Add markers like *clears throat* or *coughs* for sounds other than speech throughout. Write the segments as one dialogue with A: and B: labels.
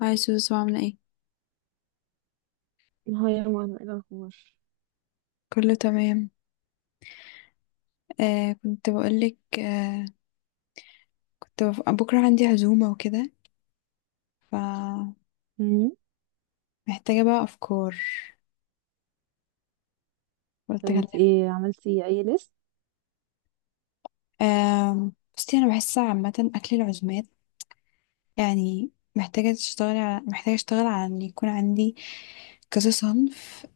A: هاي سوسو، عاملة ايه؟
B: هاي يا ماما، ايه الاخبار؟
A: كله تمام. كنت بقولك بكرة عندي عزومة وكده، فمحتاجة
B: مم.
A: بقى أفكار.
B: طب
A: قلت
B: انت
A: أكلمك.
B: ايه عملتي اي ليست؟
A: آه، بصي أنا بحس عامة أكل العزومات يعني محتاجة محتاجة أشتغل على إن يكون عندي كذا صنف،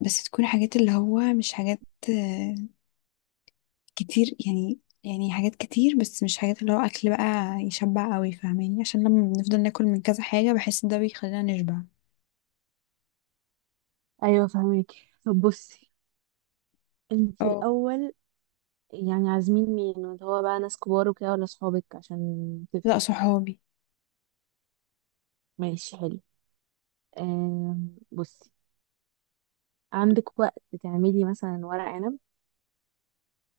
A: بس تكون حاجات اللي هو مش حاجات آه كتير. يعني حاجات كتير، بس مش حاجات اللي هو أكل بقى يشبع قوي، فاهماني؟ عشان لما بنفضل ناكل من كذا حاجة، بحس ده بيخلينا نشبع.
B: ايوه، فهمك. طب بصي، انت
A: اه.
B: الاول. يعني عازمين مين اللي هو بقى، ناس كبار وكده ولا صحابك، عشان
A: لا،
B: تفرق؟
A: صحابي.
B: ماشي، حلو. بصي عندك وقت تعملي مثلا ورق عنب؟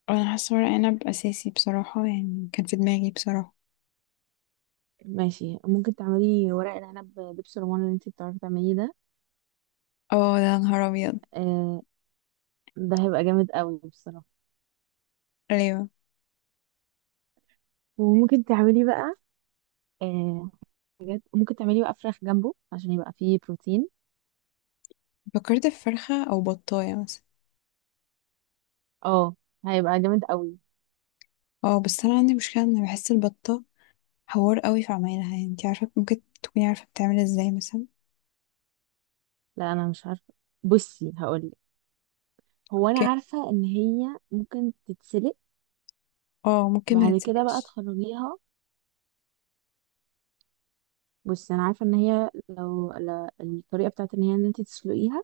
A: انا حاسه ورق عنب اساسي بصراحه، يعني كان في دماغي بصراحه.
B: ماشي، ممكن تعملي ورق العنب دبس رمان اللي انت بتعرفي تعمليه ده.
A: اه، ده نهار ابيض.
B: آه، ده هيبقى جامد قوي بصراحه.
A: ايوه.
B: وممكن تعملي بقى، آه حاجات ممكن تعملي بقى فراخ جنبه عشان يبقى فيه بروتين.
A: فكرت في فرخه او بطايه مثلا.
B: اه، هيبقى جامد قوي.
A: اه، بس انا عندي مشكله ان بحس البطه حوار قوي في عمايلها، يعني انتي عارفه، ممكن تكوني عارفه بتعمل ازاي مثلا؟
B: لا، انا مش عارفه. بصي هقولك، هو انا
A: اوكي.
B: عارفه ان هي ممكن تتسلق
A: اه، ممكن ما
B: وبعد كده بقى
A: تتسلقش.
B: تخرجيها. بصي، انا عارفه ان هي لو الطريقه بتاعت ان هي ان انت تسلقيها،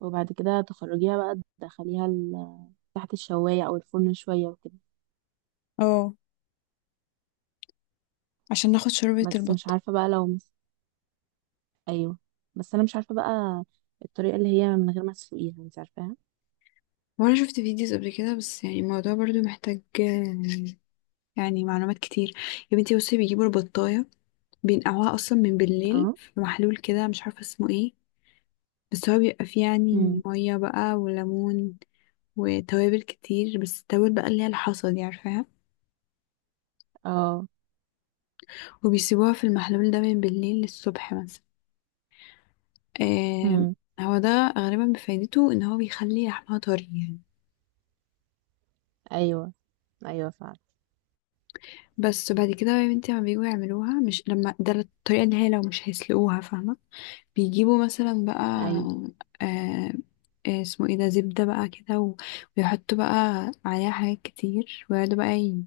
B: وبعد كده تخرجيها بقى تدخليها تحت الشوايه او الفرن شويه وكده.
A: اه، عشان ناخد شوربه
B: بس مش
A: البطه.
B: عارفه بقى لو ايوه، بس انا مش عارفه بقى الطريقه اللي هي من غير ما تسلقيها انت عارفاها.
A: وانا شفت فيديوز قبل كده، بس يعني الموضوع برضو محتاج يعني معلومات كتير. يا بنتي بصي، بيجيبوا البطايه بينقعوها اصلا من بالليل
B: اه.
A: في محلول كده، مش عارفه اسمه ايه. بس هو بيبقى فيه يعني
B: امم.
A: مية بقى وليمون وتوابل كتير، بس التوابل بقى اللي هي الحصى دي، عارفاها.
B: اه.
A: وبيسيبوها في المحلول ده من بالليل للصبح مثلا. آه.
B: امم.
A: هو ده غالبا بفايدته ان هو بيخلي لحمها طري يعني.
B: ايوه، ايوه فعلا.
A: بس بعد كده بقى يا بنتي، لما بيجوا يعملوها مش لما ده، الطريقة اللي هي لو مش هيسلقوها، فاهمة؟ بيجيبوا مثلا بقى
B: ايوه،
A: آه اسمه ايه ده، زبدة بقى كده، ويحطوا بقى عليها حاجات كتير، ويقعدوا بقى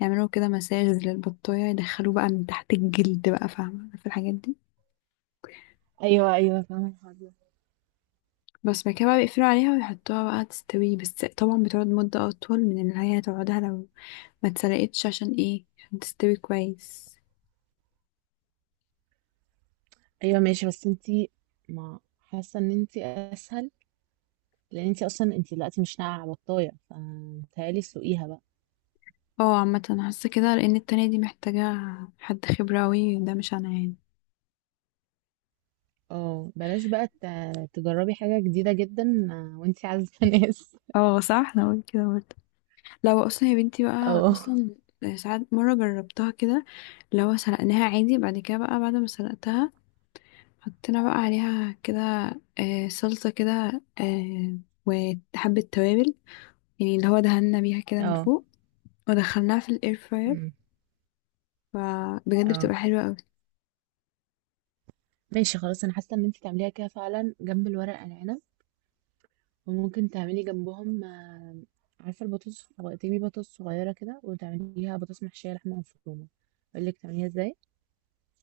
A: يعملوا كده مساج للبطاية، يدخلوه بقى من تحت الجلد بقى، فاهمة في الحاجات دي.
B: ايوه، ايوه، فاهمه الحوار.
A: بس بعد كده بقى بيقفلوا عليها ويحطوها بقى تستوي، بس طبعا بتقعد مدة أطول من اللي هي هتقعدها لو ما اتسلقتش. عشان ايه؟ عشان تستوي كويس.
B: ايوه ماشي، بس انتي ما حاسه ان انتي اسهل، لان انتي اصلا انتي دلوقتي مش ناقعه بطايه، فمتهيألي سوقيها بقى.
A: اه، عامة أنا حاسة كده، لأن التانية دي محتاجة حد خبرة أوي، ده مش أنا يعني.
B: اه، بلاش بقى تجربي حاجه جديده جدا، وانتي عازبه *laughs* ناس.
A: اه صح، أنا قلت كده برضه. لو اصلا يا بنتي بقى،
B: اه.
A: اصلا ساعات مره جربتها كده. لو سلقناها عادي، بعد كده بقى بعد ما سلقتها حطينا بقى عليها كده صلصه كده، آه، وحبه توابل، يعني اللي هو دهنا بيها كده من
B: اه.
A: فوق، ودخلناها في الاير فراير.
B: أمم،
A: فبجد
B: اه،
A: بتبقى حلوه قوي.
B: ماشي خلاص، انا حاسه ان انتي تعمليها كده فعلا جنب الورق العنب. وممكن تعملي جنبهم، عارفه البطاطس تجيبي بطاطس صغيره كده وتعمليها بطاطس محشيه لحمه مفرومه. اقول لك تعمليها ازاي؟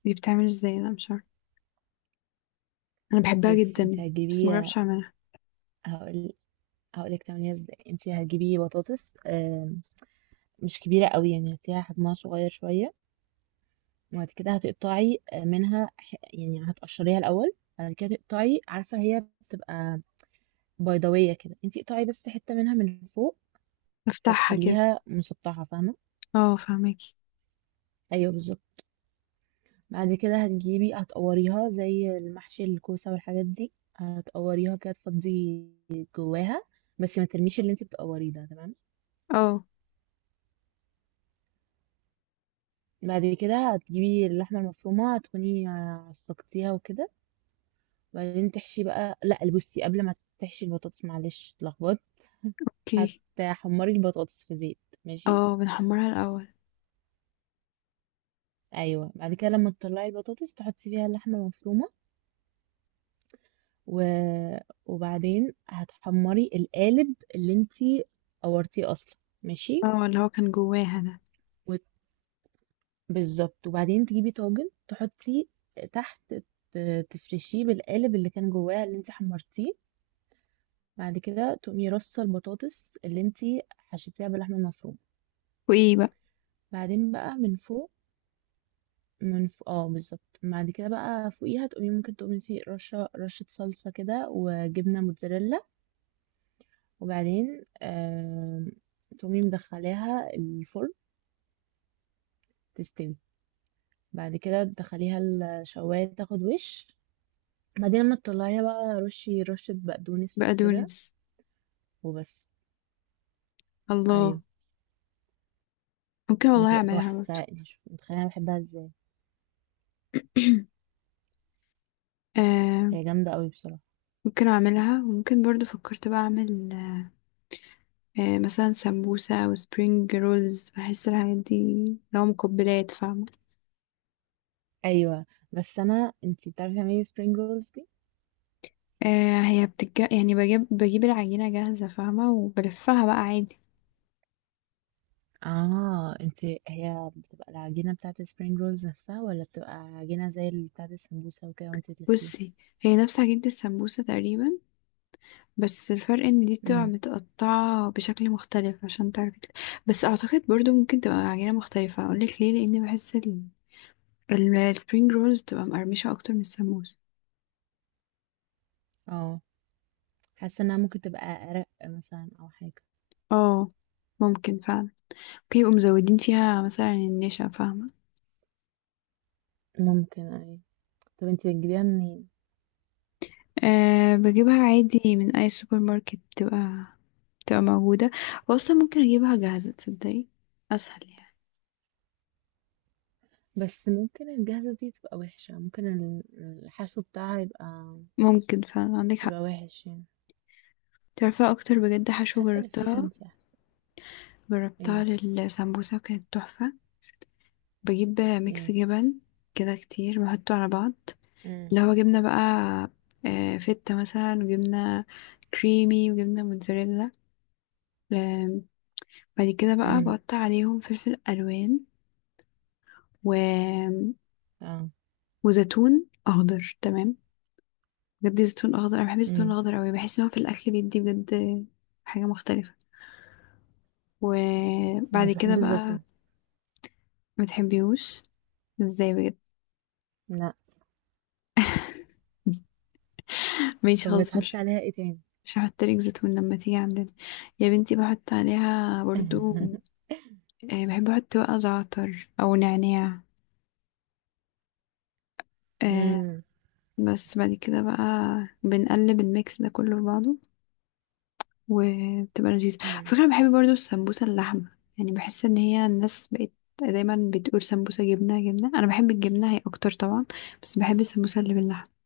A: دي بتعمل ازاي؟ انا مش عارفه. انا بحبها
B: بصي، انت
A: جدا، بس ما
B: هتجيبي،
A: جربتش اعملها.
B: هقول هقول لك تعمليها ازاي. انت هتجيبي بطاطس مش كبيره قوي، يعني هتلاقيها حجمها صغير شويه. وبعد كده هتقطعي منها، يعني هتقشريها الاول، بعد كده تقطعي. عارفه هي بتبقى بيضاويه كده، انت اقطعي بس حته منها من فوق،
A: بفتحها كده.
B: فتخليها مسطحه، فاهمه؟
A: اه فهماكي.
B: ايوه، بالظبط. بعد كده هتقوريها زي المحشي الكوسه والحاجات دي، هتقوريها كده تفضي جواها، بس ما ترميش اللي انت بتقوريه ده، تمام.
A: اه.
B: بعد كده هتجيبي اللحمة المفرومة تكوني عصقتيها وكده. بعدين تحشي بقى، لا بصي، قبل ما تحشي البطاطس، معلش اتلخبطت،
A: اوكي.
B: هتحمري البطاطس في زيت، ماشي؟
A: اه، بنحمرها الاول.
B: ايوه، بعد كده لما تطلعي البطاطس تحطي فيها اللحمة المفرومة، و... وبعدين هتحمري القالب اللي انتي قورتيه اصلا، ماشي.
A: اه، اللي هو كان جواها ده.
B: وت- بالظبط، وبعدين تجيبي طاجن تحطي تحت، تفرشيه بالقالب اللي كان جواه اللي انتي حمرتيه، بعد كده تقومي رصة البطاطس اللي انتي حشيتيها باللحمة المفرومة.
A: وايه بقى؟
B: بعدين بقى من فوق، من فوق. اه، بالظبط، بعد كده بقى فوقيها تقومي، رشة رشة صلصة كده وجبنة موتزاريلا، وبعدين تقومي مدخلاها الفرن تستوي. بعد كده تدخليها الشواية تاخد وش. بعدين لما تطلعيها بقى رشي رشة بقدونس كده،
A: بقدونس.
B: وبس.
A: الله.
B: ايوه،
A: ممكن والله
B: بتبقى
A: اعملها برضو.
B: تحفة، انتي مش متخيلة انا بحبها ازاي.
A: *coughs* *clears throat* آه.
B: هي جامدة قوي بصراحة.
A: ممكن اعملها، وممكن برضو فكرت بقى اعمل مثلا سمبوسة او سبرينج رولز. بحس الحاجات دي لو مقبلات، فاهمة.
B: ايوه بس، انت بتعرفي تعملي spring rolls دي؟
A: هي يعني بجيب العجينة جاهزة فاهمة، وبلفها بقى عادي.
B: اه، هي بتبقى العجينه بتاعت spring rolls نفسها ولا بتبقى عجينه زي اللي بتاعت السمبوسه وكده وانت بتلفيها؟
A: بصي، هي نفس عجينة السمبوسة تقريبا، بس الفرق ان دي بتبقى
B: امم.
A: متقطعة بشكل مختلف عشان تعرفي بس اعتقد برضو ممكن تبقى عجينة مختلفة. اقولك ليه؟ لاني بحس السبرينج رولز تبقى مقرمشة أكتر من السموس.
B: اه، حاسه انها ممكن تبقى ارق مثلا او حاجه.
A: اه. ممكن فعلا. ممكن يبقوا مزودين فيها مثلا النشا، فاهمة.
B: ممكن اي. طب انت بتجيبيها منين؟
A: أه، بجيبها عادي من أي سوبر ماركت، بتبقى موجودة. وأصلا ممكن أجيبها جاهزة، تصدقي، أسهل يعني.
B: بس ممكن الجاهزه دي تبقى وحشه، ممكن الحشو بتاعها يبقى،
A: ممكن فعلا، عندك حق.
B: يبقى وحش يعني.
A: تعرفي أكتر بجد حشوة
B: حاسه اللي فيها
A: جربتها،
B: انت احسن.
A: جربتها
B: ايه؟
A: للسمبوسة كانت تحفة. بجيب ميكس
B: ايه؟
A: جبن كده كتير، بحطه على بعض.
B: امم.
A: لو جبنا بقى فتة مثلا، وجبنا كريمي، وجبنا موتزاريلا آم، بعد كده بقى
B: امم.
A: بقطع عليهم فلفل ألوان و...
B: اه.
A: وزيتون أخضر، تمام. بجد زيتون أخضر، أنا بحب الزيتون
B: امم.
A: الأخضر أوي، بحس إن هو في الأكل بيدي بجد حاجة مختلفة.
B: انا
A: وبعد
B: مش
A: كده
B: بحب
A: بقى.
B: الزيتون.
A: متحبيهوش؟ ازاي بجد.
B: لا.
A: *laughs* ماشي
B: طب
A: خلاص،
B: بتحطي
A: مش
B: عليها ايه تاني؟
A: مش هحط لك زيتون لما تيجي عندنا. يا بنتي بحط عليها برضو
B: *laughs*
A: بحب احط بقى زعتر او نعناع آه
B: امم.
A: بس بعد كده بقى بنقلب الميكس ده كله في بعضه. وبتبقى لذيذة. على
B: مم.
A: فكرة، أنا بحب برضو السمبوسة اللحمة، يعني بحس ان هي الناس بقت دايما بتقول سمبوسة جبنة. جبنة انا بحب الجبنة هي اكتر طبعا، بس بحب السمبوسة اللي باللحمة.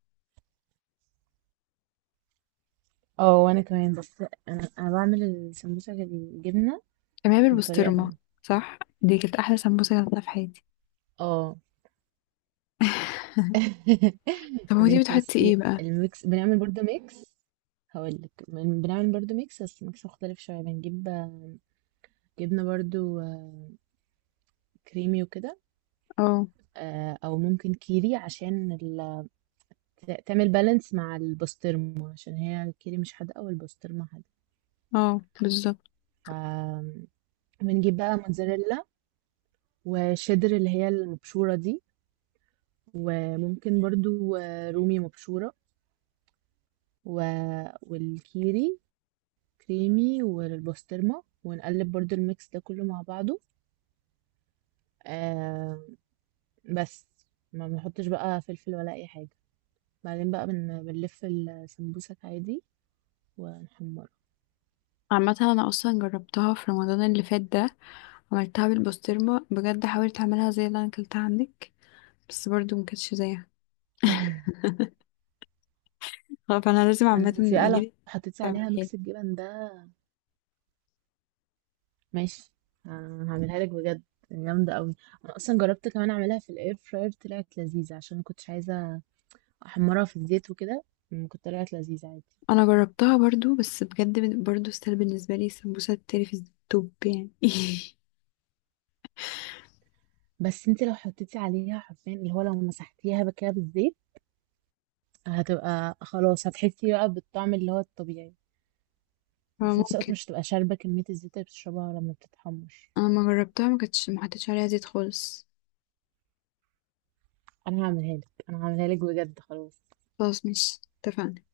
B: اه، وانا كمان، بس انا بعمل السمبوسه بالجبنه
A: انا بحب
B: بطريقه
A: البسطرمة.
B: تانية.
A: صح، دي كانت احلى سمبوسة جربتها في حياتي.
B: اه. *laughs*
A: طب
B: يا
A: هو دي
B: بنتي
A: بتحطي
B: بصي،
A: ايه بقى؟
B: الميكس، بنعمل برضو ميكس. هقول لك، بنعمل برضو ميكس بس ميكس مختلف شويه. بنجيب، جبنه برضو، كريمي وكده،
A: اه.
B: او ممكن كيري عشان تعمل بالانس مع البسطرمه، عشان هي الكيري مش حادقه والبسطرمه حادقه.
A: اه بالظبط.
B: ف بنجيب بقى موتزاريلا، وشدر اللي هي المبشورة دي، وممكن برضو رومي مبشورة، و... والكيري كريمي، والبسطرمة، ونقلب برضو الميكس ده كله مع بعضه. آه بس ما بنحطش بقى فلفل ولا أي حاجة. بعدين بقى بنلف السمبوسك عادي ونحمرها.
A: عامة انا اصلا جربتها في رمضان اللي فات ده، عملتها بالبسطرمة. بجد حاولت اعملها زي اللي انا اكلتها عندك بس برضو مكانتش زيها.
B: *laughs*
A: فانا لازم
B: ما
A: عامة
B: انت بقى لو
A: اجيلك
B: حطيتي عليها
A: تعمليها لي.
B: ميكس الجبن ده. ماشي، هعملها لك بجد، جامدة قوي. انا اصلا جربت كمان اعملها في الاير فراير، طلعت لذيذة عشان ما كنتش عايزة احمرها في الزيت وكده. كانت طلعت لذيذة عادي.
A: انا جربتها برضو، بس بجد برضو ستيل بالنسبة لي السمبوسة التري في التوب يعني. *laughs*
B: بس انت لو حطيتي عليها حرفيا، اللي هو لو مسحتيها بقى كده بالزيت، هتبقى خلاص، هتحسي بقى بالطعم اللي هو الطبيعي، وفي نفس الوقت
A: فممكن.
B: مش هتبقى شاربة كمية الزيت اللي بتشربها لما بتتحمر.
A: انا ما جربتها ما كانتش ما حطيتش عليها زيت خالص.
B: انا هعملها لك، انا هعملها لك بجد، خلاص.
A: خلاص، مش اتفقنا.